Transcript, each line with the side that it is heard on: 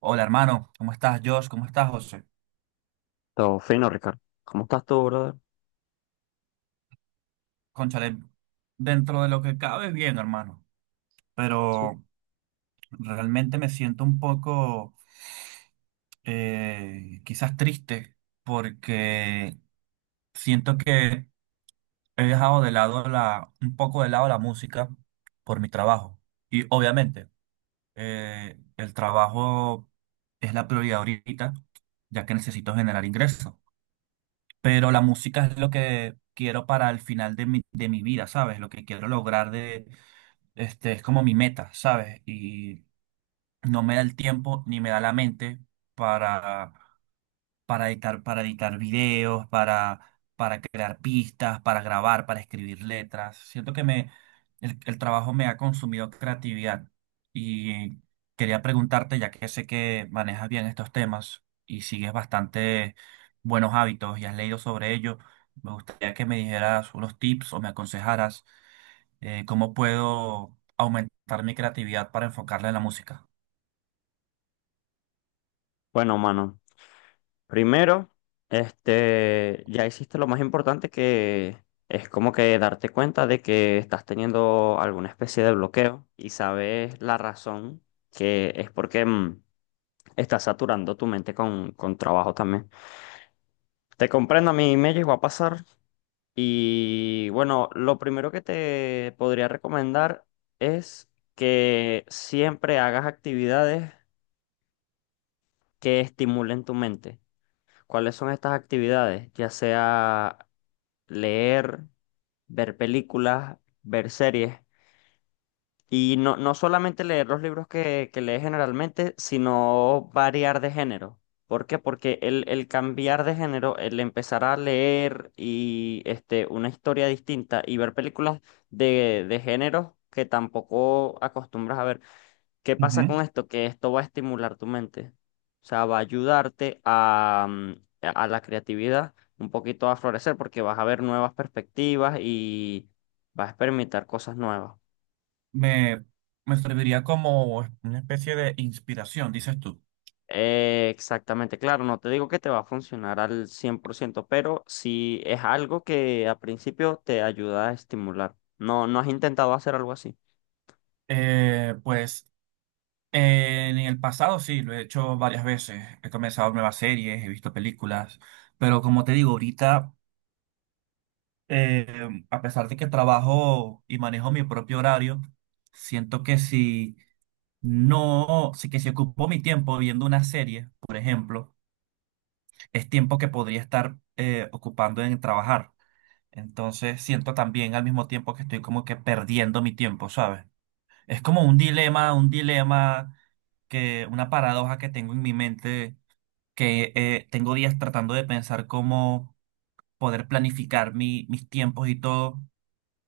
right: Hola hermano, ¿cómo estás Josh? ¿Cómo estás José?
left: Todo fino, Ricardo. ¿Cómo estás tú, brother?
right: Cónchale, dentro de lo que cabe bien, hermano, pero realmente me siento un poco quizás triste porque siento que he dejado un poco de lado la música por mi trabajo. Y obviamente el trabajo es la prioridad ahorita, ya que necesito generar ingresos. Pero la música es lo que quiero para el final de mi vida, ¿sabes? Lo que quiero lograr es como mi meta, ¿sabes? Y no me da el tiempo ni me da la mente para editar, para editar videos, para crear pistas, para grabar, para escribir letras. Siento que el trabajo me ha consumido creatividad y quería preguntarte, ya que sé que manejas bien estos temas y sigues bastante buenos hábitos y has leído sobre ello, me gustaría que me dijeras unos tips o me aconsejaras cómo puedo aumentar mi creatividad para enfocarla en la música.
left: Bueno, mano, primero, ya hiciste lo más importante, que es como que darte cuenta de que estás teniendo alguna especie de bloqueo y sabes la razón, que es porque estás saturando tu mente con trabajo también. Te comprendo, a mí me llegó a pasar, y bueno, lo primero que te podría recomendar es que siempre hagas actividades que estimulen tu mente. ¿Cuáles son estas actividades? Ya sea leer, ver películas, ver series. Y no, no solamente leer los libros que lees generalmente, sino variar de género. ¿Por qué? Porque el cambiar de género, el empezar a leer y una historia distinta y ver películas de géneros que tampoco acostumbras a ver. ¿Qué pasa con esto? Que esto va a estimular tu mente. O sea, va a ayudarte a, a la creatividad, un poquito a florecer, porque vas a ver nuevas perspectivas y vas a experimentar cosas nuevas.
right: Me, me serviría como una especie de inspiración, dices tú.
left: Exactamente, claro, no te digo que te va a funcionar al 100%, pero sí es algo que a principio te ayuda a estimular. ¿No, no has intentado hacer algo así?
right: Pues en el pasado sí, lo he hecho varias veces. He comenzado nuevas series, he visto películas, pero como te digo, ahorita, eh, a pesar de que trabajo y manejo mi propio horario, siento que si ocupo mi tiempo viendo una serie, por ejemplo, es tiempo que podría estar ocupando en trabajar. Entonces siento también al mismo tiempo que estoy como que perdiendo mi tiempo, ¿sabes? Es como un dilema, una paradoja que tengo en mi mente, que tengo días tratando de pensar cómo poder planificar mis tiempos y todo,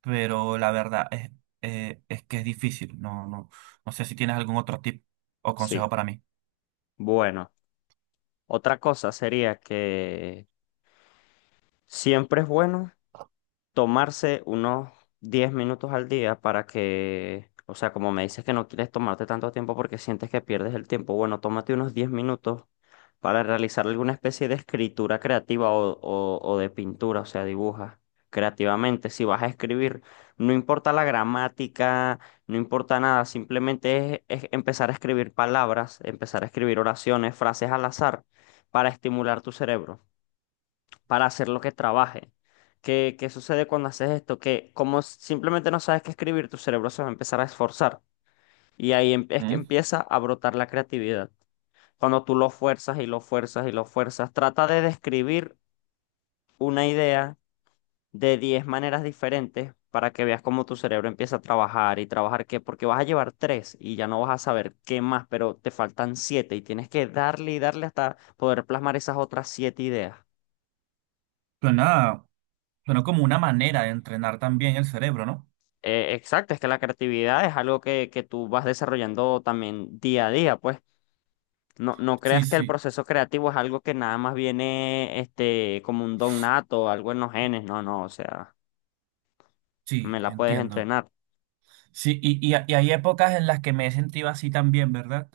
right: pero la verdad es que es difícil. No, no, no sé si tienes algún otro tip o
left: Sí.
right: consejo para mí.
left: Bueno, otra cosa sería que siempre es bueno tomarse unos 10 minutos al día para que, o sea, como me dices que no quieres tomarte tanto tiempo porque sientes que pierdes el tiempo, bueno, tómate unos 10 minutos para realizar alguna especie de escritura creativa o de pintura, o sea, dibuja creativamente. Si vas a escribir, no importa la gramática, no importa nada, simplemente es empezar a escribir palabras, empezar a escribir oraciones, frases al azar para estimular tu cerebro, para hacer lo que trabaje. ¿Qué, qué sucede cuando haces esto? Que como simplemente no sabes qué escribir, tu cerebro se va a empezar a esforzar y es que
right: ¿Mm?
left: empieza a brotar la creatividad. Cuando tú lo fuerzas y lo fuerzas y lo fuerzas, trata de describir una idea de 10 maneras diferentes para que veas cómo tu cerebro empieza a trabajar y trabajar qué, porque vas a llevar tres y ya no vas a saber qué más, pero te faltan siete y tienes que darle y darle hasta poder plasmar esas otras siete ideas.
right: Suena, suena como una manera de entrenar también el cerebro, ¿no?
left: Exacto, es que la creatividad es algo que tú vas desarrollando también día a día, pues. No, no
right: Sí,
left: creas que el
right: sí,
left: proceso creativo es algo que nada más viene como un don nato, algo en los genes, no, no, o sea,
right: sí,
left: me la puedes
right: entiendo.
left: entrenar.
right: Sí, y hay épocas en las que me he sentido así también, ¿verdad?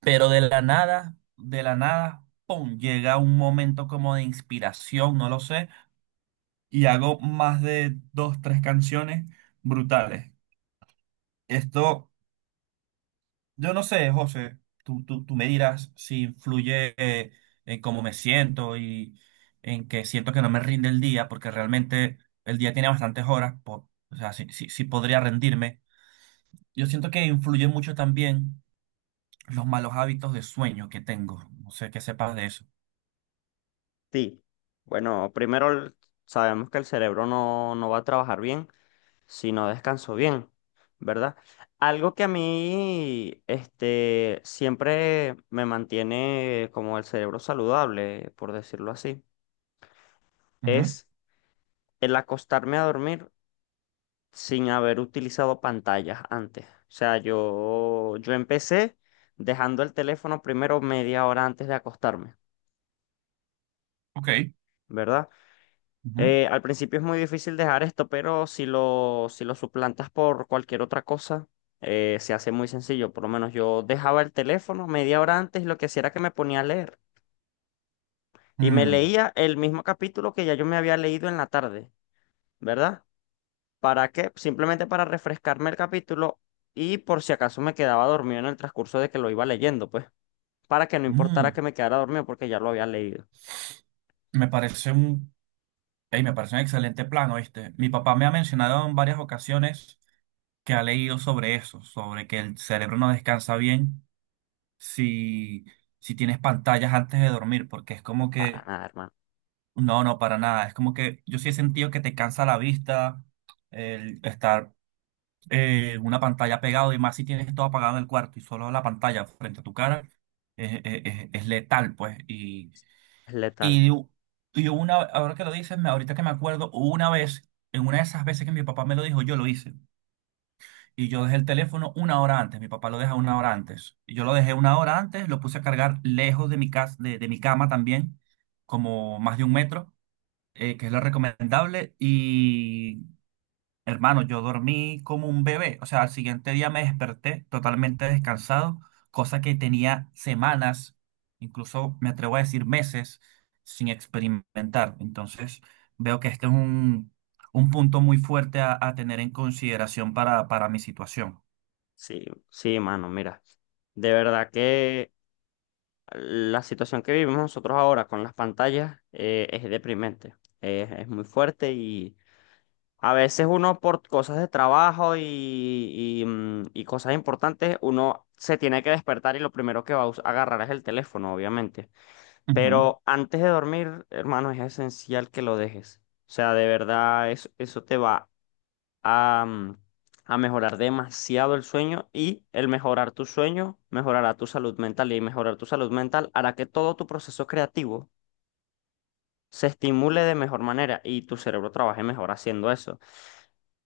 right: Pero de la nada, ¡pum! Llega un momento como de inspiración, no lo sé, y hago más de dos, tres canciones brutales. Esto, yo no sé, José, tú me dirás si influye en cómo me siento y en que siento que no me rinde el día, porque realmente el día tiene bastantes horas, o sea, sí, sí sí podría rendirme. Yo siento que influye mucho también los malos hábitos de sueño que tengo. No sé qué sepas de eso.
left: Sí. Bueno, primero, sabemos que el cerebro no, no va a trabajar bien si no descanso bien, ¿verdad? Algo que a mí siempre me mantiene como el cerebro saludable, por decirlo así,
right: Ujú.
left: es el acostarme a dormir sin haber utilizado pantallas antes. O sea, yo empecé dejando el teléfono primero media hora antes de acostarme,
right: Ok.
left: ¿verdad?
right: Ujú.
left: Al principio es muy difícil dejar esto, pero si lo, si lo suplantas por cualquier otra cosa, se hace muy sencillo. Por lo menos yo dejaba el teléfono media hora antes y lo que hacía era que me ponía a leer. Y me
right: Mm.
left: leía el mismo capítulo que ya yo me había leído en la tarde, ¿verdad? ¿Para qué? Simplemente para refrescarme el capítulo y por si acaso me quedaba dormido en el transcurso de que lo iba leyendo, pues, para que no importara
right: Mm.
left: que me quedara dormido porque ya lo había leído.
right: Me parece un, me parece un excelente plan, ¿oíste? Mi papá me ha mencionado en varias ocasiones que ha leído sobre eso, sobre que el cerebro no descansa bien si, si tienes pantallas antes de dormir, porque es como
left: Para
right: que,
left: nada, hermano.
right: no, no, para nada. Es como que yo sí he sentido que te cansa la vista, el estar una pantalla pegado y más si tienes todo apagado en el cuarto y solo la pantalla frente a tu cara es letal, pues.
left: Es letal.
right: Y, y ahora que lo dices, ahorita que me acuerdo, una vez, en una de esas veces que mi papá me lo dijo, yo lo hice. Y yo dejé el teléfono una hora antes, mi papá lo deja una hora antes. Y yo lo dejé una hora antes, lo puse a cargar lejos de mi casa, de mi cama también, como más de un metro, que es lo recomendable. Y, hermano, yo dormí como un bebé, o sea, al siguiente día me desperté totalmente descansado, cosa que tenía semanas, incluso me atrevo a decir meses, sin experimentar. Entonces, veo que este es un punto muy fuerte a tener en consideración para mi situación.
left: Sí, sí, mano, mira. De verdad que la situación que vivimos nosotros ahora con las pantallas, es deprimente. Es muy fuerte, y a veces uno por cosas de trabajo y, y cosas importantes, uno se tiene que despertar y lo primero que va a agarrar es el teléfono, obviamente.
right: Ujú.
left: Pero antes de dormir, hermano, es esencial que lo dejes. O sea, de verdad, eso te va a, a mejorar demasiado el sueño, y el mejorar tu sueño mejorará tu salud mental, y mejorar tu salud mental hará que todo tu proceso creativo se estimule de mejor manera y tu cerebro trabaje mejor haciendo eso.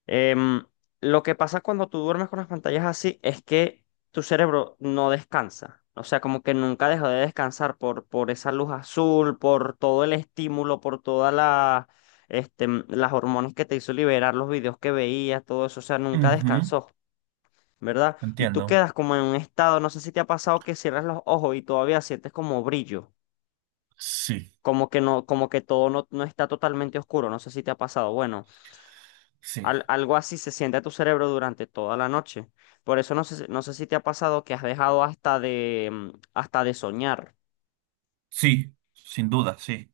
left: Em, lo que pasa cuando tú duermes con las pantallas así es que tu cerebro no descansa. O sea, como que nunca deja de descansar por esa luz azul, por todo el estímulo, por todas la, las hormonas que te hizo liberar, los videos que veías, todo eso. O sea, nunca
right: Ujú.
left: descansó, ¿verdad? Y tú
right: Entiendo.
left: quedas como en un estado, no sé si te ha pasado que cierras los ojos y todavía sientes como brillo,
right: Sí,
left: como que no, como que todo no, no está totalmente oscuro, no sé si te ha pasado. Bueno,
right: sí,
left: algo así se siente a tu cerebro durante toda la noche. Por eso no sé, no sé si te ha pasado que has dejado hasta de, hasta de soñar.
right: sí, sin duda, sí,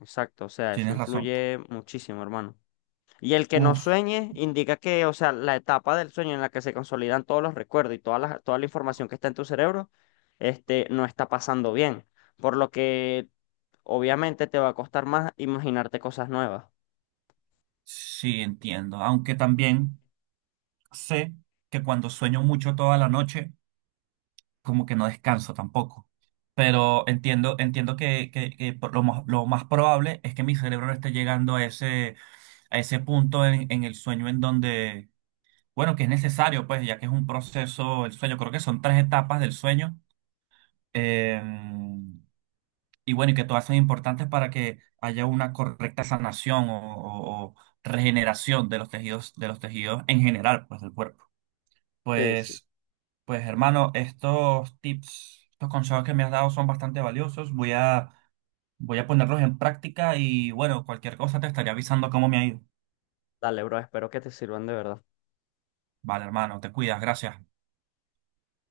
left: Exacto, o sea, eso
right: tienes razón.
left: influye muchísimo, hermano. Y el que no
right: Uf,
left: sueñe indica que, o sea, la etapa del sueño en la que se consolidan todos los recuerdos y toda la información que está en tu cerebro, no está pasando bien. Por lo que obviamente te va a costar más imaginarte cosas nuevas.
right: sí, entiendo. Aunque también. Sé que cuando sueño mucho toda la noche, como que no descanso tampoco. Pero entiendo, entiendo que lo más probable es que mi cerebro no esté llegando a ese punto en el sueño en donde, bueno, que es necesario, pues, ya que es un proceso, el sueño, creo que son tres etapas del sueño. eh, y bueno, y que todas son importantes para que haya una correcta sanación o regeneración de los tejidos en general, pues, del cuerpo.
left: Sí, sí.
right: Pues. Pues hermano, estos tips, estos consejos que me has dado son bastante valiosos. Voy a ponerlos en práctica y bueno, cualquier cosa te estaré avisando cómo me ha ido.
left: Dale, bro, espero que te sirvan de verdad.
right: Vale, hermano, te cuidas, gracias.